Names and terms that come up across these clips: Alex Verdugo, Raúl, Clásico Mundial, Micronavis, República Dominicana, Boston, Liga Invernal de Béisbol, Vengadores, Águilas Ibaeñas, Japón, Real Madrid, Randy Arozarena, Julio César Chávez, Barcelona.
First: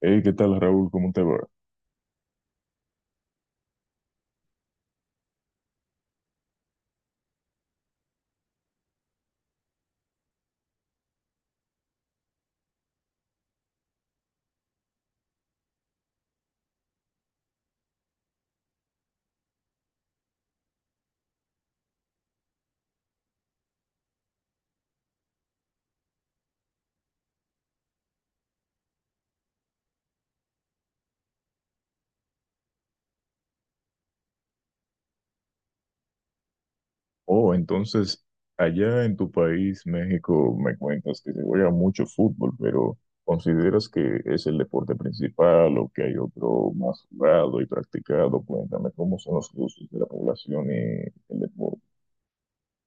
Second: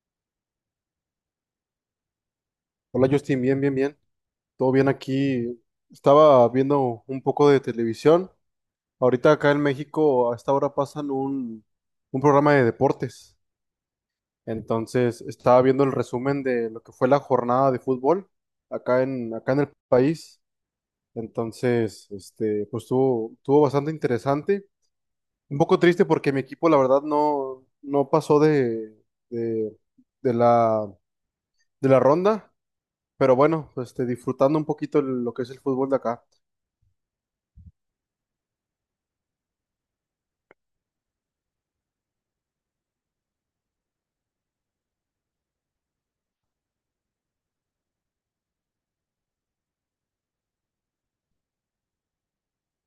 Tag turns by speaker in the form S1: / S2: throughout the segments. S1: Hey, ¿qué tal, Raúl? ¿Cómo te va?
S2: Hola Justin, bien, bien, bien. Todo bien aquí. Estaba viendo un poco de televisión. Ahorita acá en México a esta hora pasan un programa de deportes. Entonces estaba viendo el resumen de lo que fue la jornada de fútbol acá en el país. Entonces, este, pues estuvo bastante interesante. Un poco triste porque mi equipo, la verdad, no pasó de, de la, de la ronda. Pero bueno, pues, este, disfrutando un poquito lo que es el fútbol de acá.
S1: Oh, entonces, allá en tu país, México, me cuentas que se juega mucho fútbol, pero ¿consideras que es el deporte principal o que hay otro más jugado y practicado? Cuéntame, ¿cómo son los gustos de la población y el deporte?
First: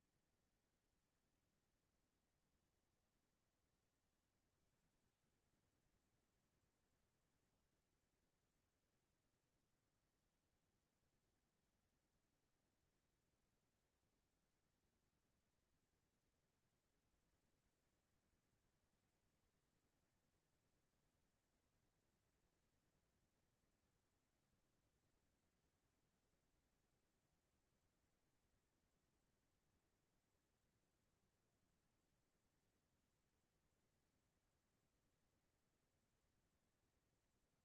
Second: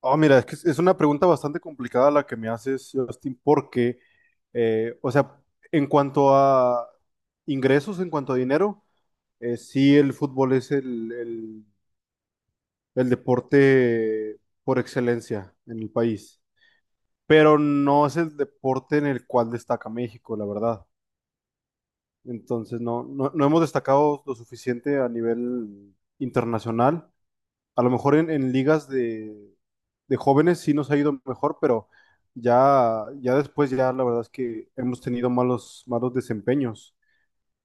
S2: Ah, mira, es que es una pregunta bastante complicada la que me haces, Justin, porque, o sea, en cuanto a ingresos, en cuanto a dinero, sí el fútbol es el deporte por excelencia en el país, pero no es el deporte en el cual destaca México, la verdad. Entonces, no hemos destacado lo suficiente a nivel internacional. A lo mejor en ligas de jóvenes sí nos ha ido mejor, pero ya después, ya la verdad es que hemos tenido malos, malos desempeños.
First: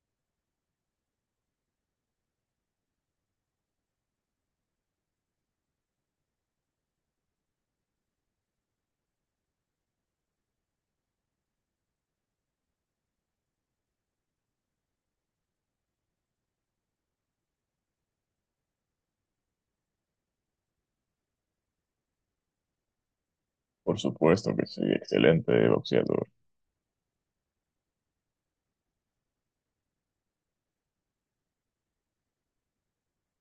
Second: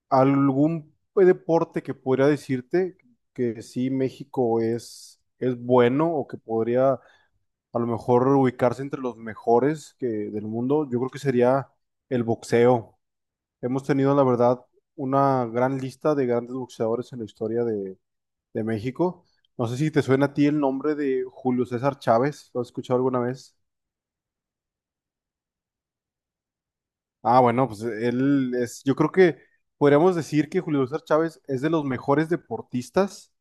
S2: ¿Algún deporte que podría decirte que sí México es bueno o que podría a lo mejor ubicarse entre los mejores del mundo? Yo creo que sería el boxeo. Hemos tenido, la verdad, una gran lista de grandes boxeadores en la historia de México. No sé si te suena a ti el nombre de Julio César Chávez, ¿lo has escuchado alguna vez?
S1: Por supuesto que sí, excelente boxeador.
S2: Ah, bueno, pues yo creo que podríamos decir que Julio César Chávez es de los mejores deportistas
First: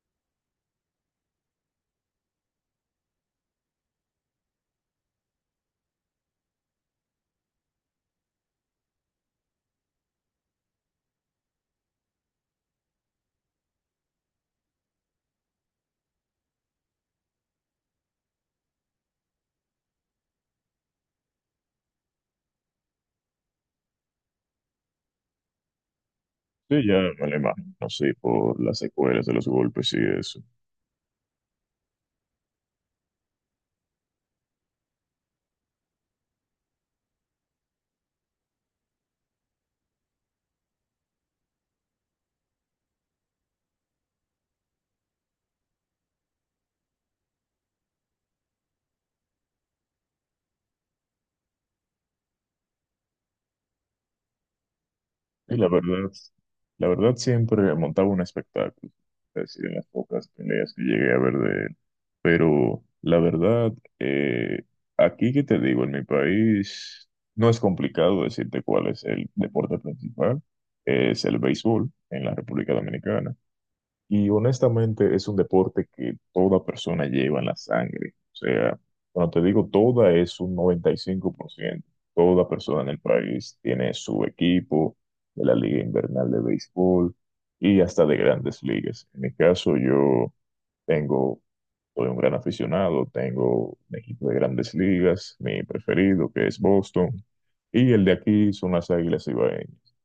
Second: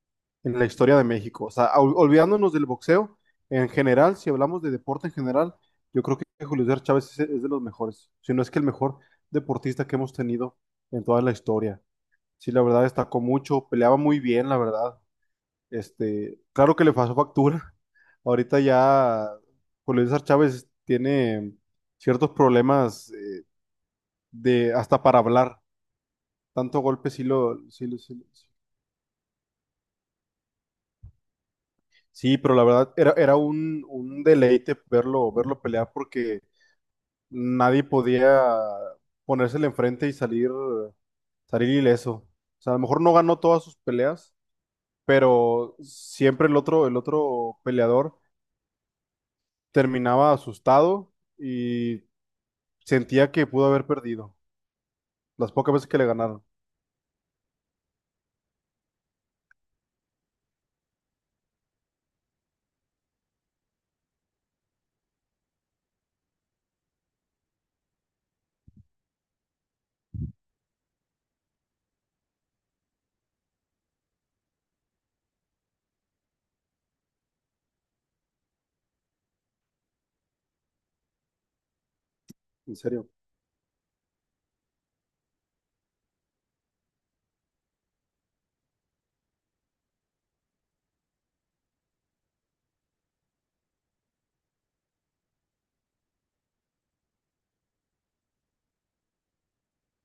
S2: en la historia de México. O sea, olvidándonos del boxeo, en general, si hablamos de deporte en general, yo creo que Julio César Chávez es de los mejores, si no es que el mejor deportista que hemos tenido en toda la historia. Sí, la verdad destacó mucho, peleaba muy bien, la verdad. Este, claro que le pasó factura. Ahorita ya Julio César Chávez tiene ciertos problemas de hasta para hablar.
S1: Sí,
S2: Tanto
S1: ya
S2: golpe sí
S1: me lo
S2: lo, sí,
S1: imagino, sí,
S2: sí.
S1: por las secuelas de los golpes y eso.
S2: Sí, pero la verdad era un deleite verlo pelear porque nadie podía ponérsele enfrente y salir ileso. O sea, a lo mejor no ganó todas sus peleas, pero siempre el otro peleador terminaba asustado y sentía que pudo haber perdido. Las
S1: Y
S2: pocas veces que le ganaron.
S1: la verdad siempre montaba un espectáculo. Es decir, en las pocas peleas que llegué a ver de él. Pero la verdad, eh, aquí que te digo, en mi país no es complicado decirte cuál es el deporte principal. Es el béisbol en la República Dominicana. Y honestamente es un deporte que toda persona lleva en la sangre. O sea, cuando te digo toda es un 95%. Toda
S2: En
S1: persona en el
S2: serio.
S1: país tiene su equipo de la Liga Invernal de Béisbol y hasta de grandes ligas. En mi caso, yo tengo, soy un gran aficionado, tengo un equipo de grandes ligas, mi preferido, que es Boston, y el de aquí son las Águilas Ibaeñas,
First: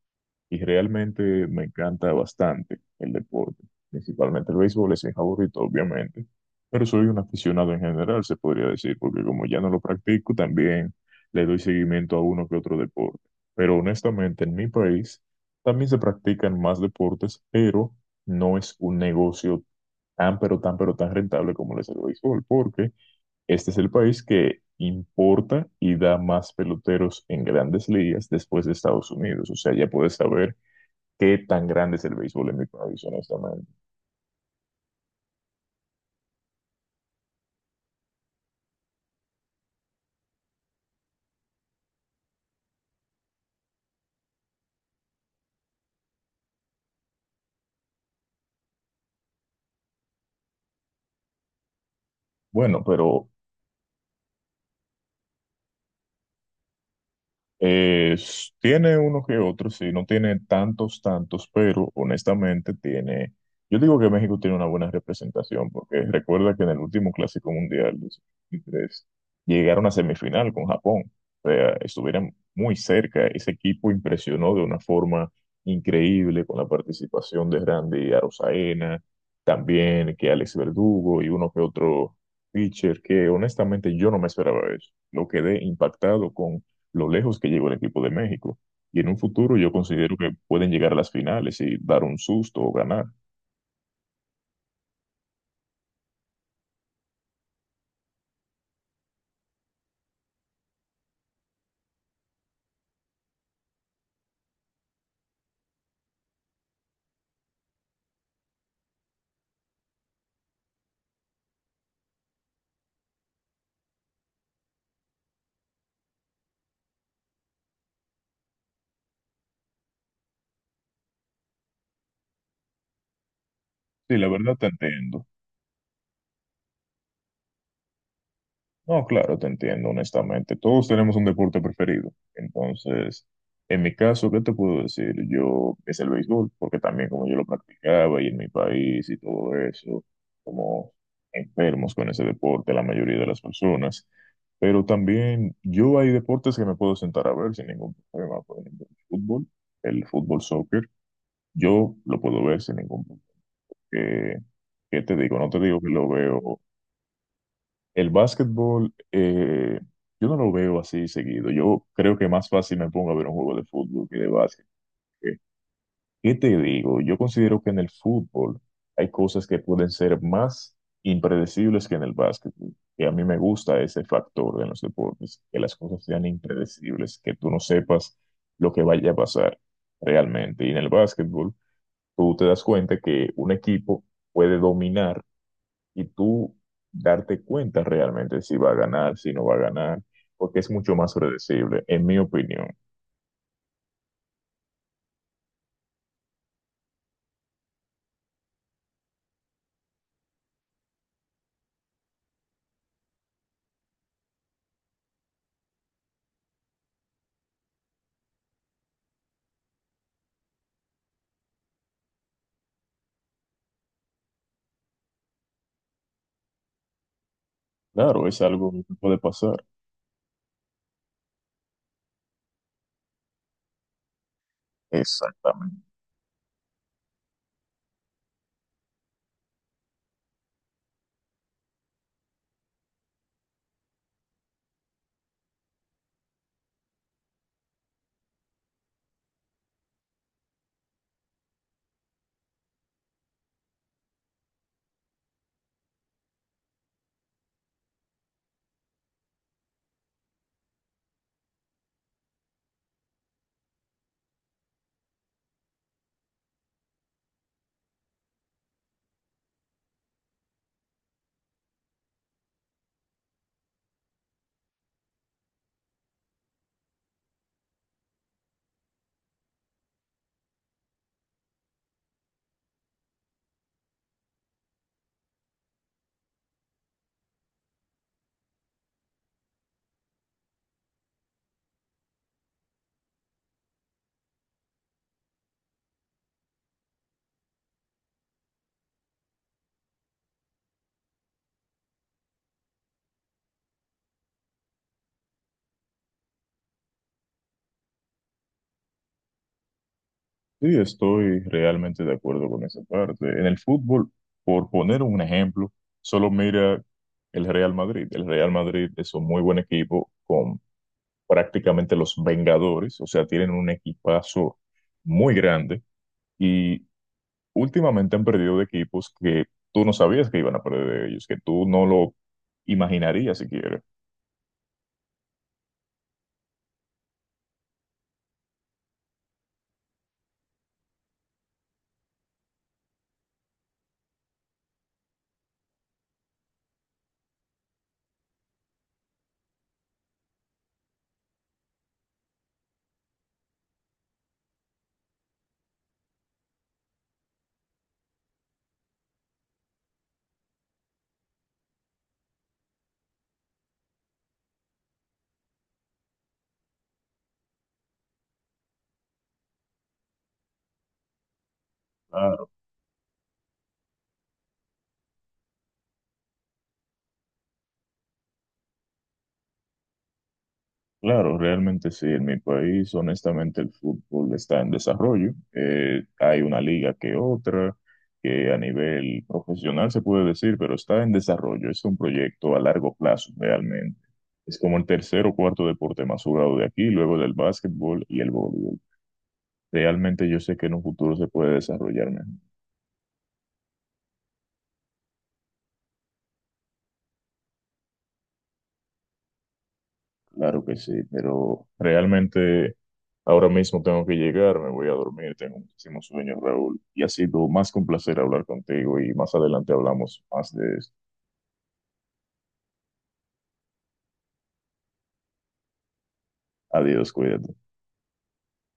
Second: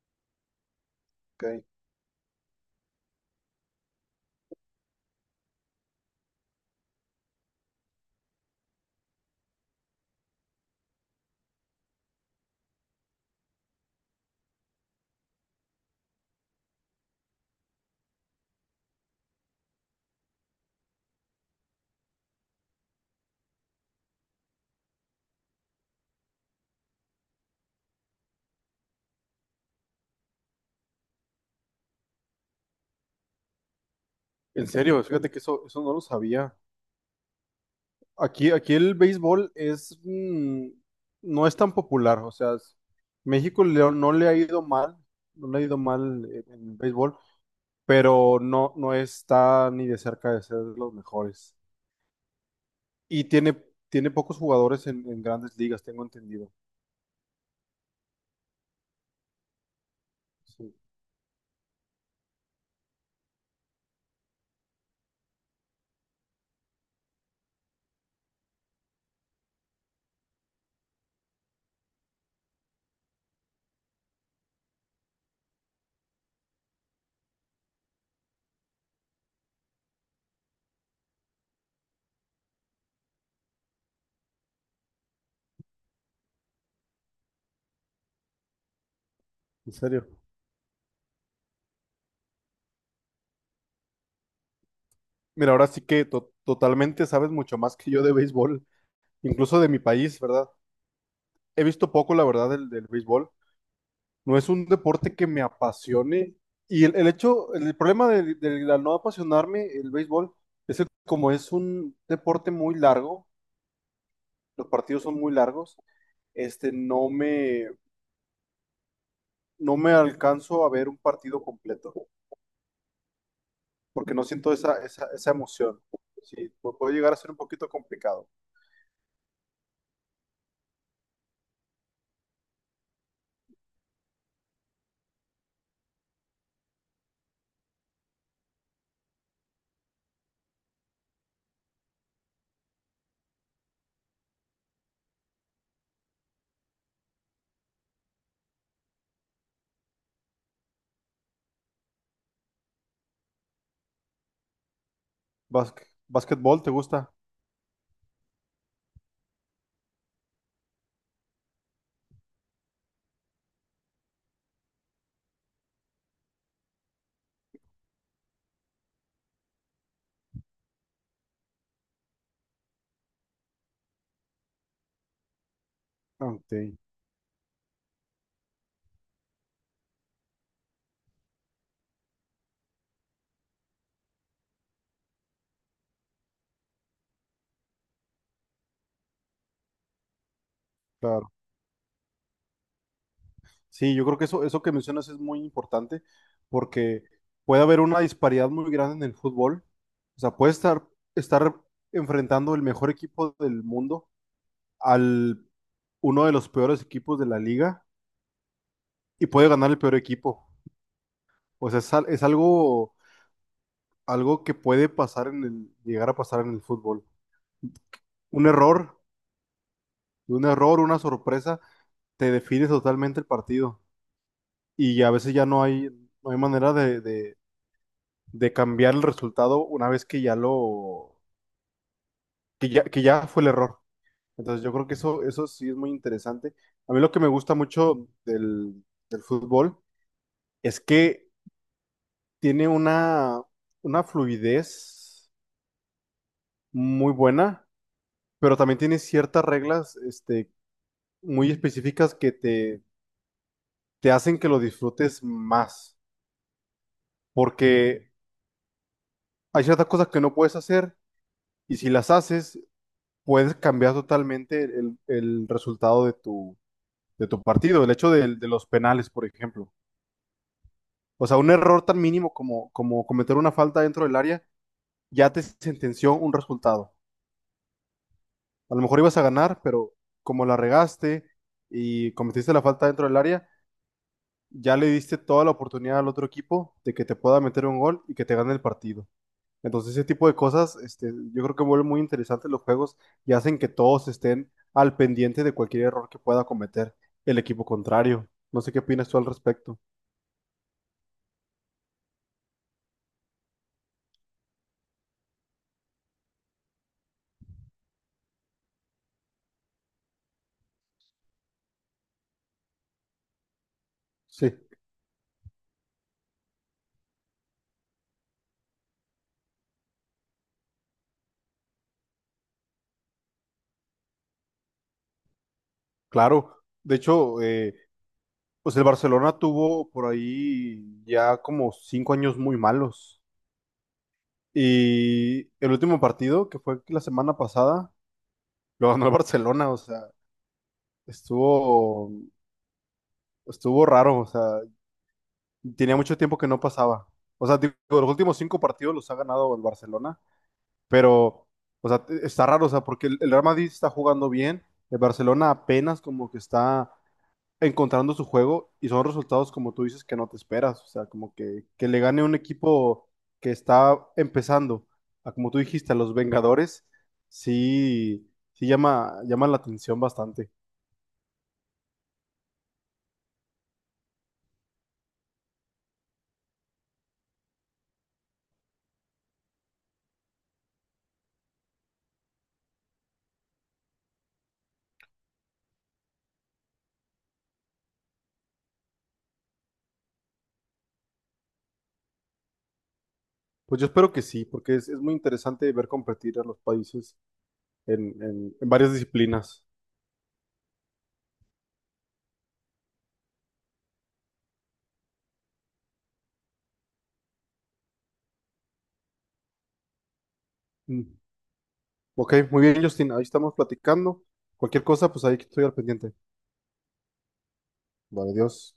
S1: y realmente me
S2: Ok.
S1: encanta bastante el deporte, principalmente el béisbol es mi favorito, obviamente, pero soy un aficionado en general, se podría decir, porque como ya no lo practico, también le doy seguimiento a uno que otro deporte. Pero honestamente, en mi país también se practican más deportes, pero no es un negocio tan, pero tan, pero tan rentable como lo es el béisbol, porque este es el país que importa y da más peloteros en grandes ligas después de Estados Unidos. O sea, ya puedes saber qué tan grande es el béisbol en Micronavis, honestamente.
S2: En serio, fíjate que eso no lo sabía. Aquí el béisbol es, no es tan popular, o sea, México no le ha ido mal, no le ha ido mal en el béisbol, pero no está ni de cerca de ser de los mejores.
S1: Bueno,
S2: Y
S1: pero
S2: tiene pocos jugadores en grandes ligas, tengo entendido.
S1: Tiene uno que otro, sí, no tiene
S2: Sí,
S1: tantos, tantos, pero honestamente tiene, yo digo que México tiene una buena representación, porque recuerda que en el último Clásico Mundial de 2023 llegaron a semifinal con Japón. O sea, estuvieron muy cerca, ese equipo impresionó de una forma increíble con la participación de Randy Arozarena, también que Alex Verdugo y uno que otro pitcher, que honestamente yo no me esperaba eso, lo quedé impactado con lo lejos que llegó el equipo de México. Y en un futuro yo
S2: en
S1: considero
S2: serio.
S1: que pueden llegar a las finales y dar un susto o ganar.
S2: Mira, ahora sí que totalmente sabes mucho más que yo de béisbol, incluso de mi país, ¿verdad? He visto poco, la verdad, del béisbol. No es un deporte que me apasione. Y el hecho, el problema de la no apasionarme el béisbol es que como es un deporte muy largo, los partidos son muy largos, este, no me alcanzo a ver un partido completo, porque
S1: Sí,
S2: no
S1: la
S2: siento
S1: verdad te
S2: esa, esa,
S1: entiendo.
S2: esa emoción. Sí, puede llegar a ser un poquito complicado.
S1: No, claro, te entiendo, honestamente. Todos tenemos un deporte preferido. Entonces, en mi caso, ¿qué te puedo decir? Yo es el béisbol, porque también como yo lo practicaba y en mi país y todo eso, como enfermos con ese deporte, la mayoría de las personas. Pero también yo hay deportes que me puedo sentar a ver sin ningún problema. Por ejemplo, el fútbol soccer. Yo lo puedo ver sin ningún problema. ¿Qué, qué te digo? No te digo que lo veo.
S2: ¿Básquetbol te gusta?
S1: El básquetbol, yo no lo veo así seguido. Yo creo que más fácil me pongo a ver un juego de fútbol que de básquet. ¿Qué, qué te digo? Yo considero que en el fútbol hay cosas que pueden ser más impredecibles que en el básquetbol. Y a mí me gusta ese factor de los deportes, que las cosas
S2: Ah,
S1: sean
S2: Ok,
S1: impredecibles, que tú no sepas lo que vaya a pasar realmente. Y en el básquetbol, tú te das cuenta que un equipo puede dominar y tú darte cuenta realmente si va a ganar, si no va a ganar, porque es mucho más
S2: claro.
S1: predecible, en mi opinión.
S2: Sí, yo creo que eso que mencionas es muy importante porque puede haber una disparidad muy grande en el fútbol. O sea, puede estar enfrentando el mejor equipo del mundo al uno de los peores equipos de la liga y puede ganar el peor equipo. O sea, es algo que puede pasar llegar a pasar en el fútbol.
S1: Claro, es
S2: Un
S1: algo
S2: error,
S1: que puede pasar.
S2: un error, una sorpresa, te define totalmente el partido. Y a veces ya no
S1: Exactamente.
S2: hay, no hay manera de cambiar el resultado una vez que ya fue el error. Entonces yo creo que eso sí es muy interesante. A mí lo que me gusta mucho del fútbol es que tiene una fluidez muy buena, pero también tiene ciertas reglas, este, muy específicas que te hacen que lo disfrutes más, porque hay ciertas cosas que no puedes hacer y si las haces, puedes cambiar totalmente el resultado de tu partido, el hecho de los penales, por ejemplo. O sea, un error tan mínimo como cometer una falta dentro del área ya te sentenció un resultado. A lo mejor ibas a ganar, pero como la regaste y cometiste la falta dentro del área, ya le diste toda la oportunidad al otro equipo de que te pueda meter un gol y que te gane el partido. Entonces, ese tipo de cosas, este, yo creo que vuelven muy interesantes los juegos y hacen que todos estén al pendiente de cualquier error que pueda cometer el equipo contrario. No sé qué opinas tú al respecto.
S1: Sí, estoy realmente de acuerdo con esa parte. En el fútbol, por poner un ejemplo, solo mira el Real Madrid. El Real Madrid es un muy buen equipo con prácticamente los Vengadores, o sea, tienen un
S2: Sí.
S1: equipazo muy grande, y últimamente han perdido de equipos que tú no sabías que iban a perder de ellos, que tú no lo imaginarías siquiera.
S2: Claro, de hecho, pues el Barcelona tuvo por ahí ya como 5 años muy malos. Y el último partido, que fue la semana pasada, lo ganó el Barcelona, o sea, estuvo, estuvo raro, o sea, tenía mucho tiempo que no pasaba. O sea, digo, los últimos cinco partidos los ha ganado el Barcelona, pero, o sea, está raro, o sea, porque el Real Madrid está jugando bien, el Barcelona apenas como que está encontrando su juego y son resultados, como tú dices, que no te esperas. O sea, como que le gane un
S1: Claro,
S2: equipo que está empezando, como tú dijiste, a los Vengadores, sí, sí llama la atención bastante.
S1: claro, realmente sí. En mi país, honestamente, el fútbol está en desarrollo. Hay una liga que otra, que a nivel profesional se puede decir, pero está en desarrollo. Es un proyecto a largo plazo, realmente. Es como el tercer o cuarto deporte más jugado de aquí, luego del básquetbol y el voleibol. Realmente yo sé que en un futuro se puede desarrollar mejor.
S2: Pues yo espero que sí, porque es muy interesante ver competir a los países en varias disciplinas.
S1: Claro que sí, pero realmente ahora mismo tengo que llegar, me voy a dormir, tengo muchísimo sueño, Raúl, y ha sido más que un placer hablar contigo y más adelante hablamos más de esto.
S2: Mm. Ok, muy bien, Justin, ahí estamos platicando. Cualquier cosa, pues ahí estoy al pendiente.
S1: Adiós, cuídate.
S2: Vale, adiós.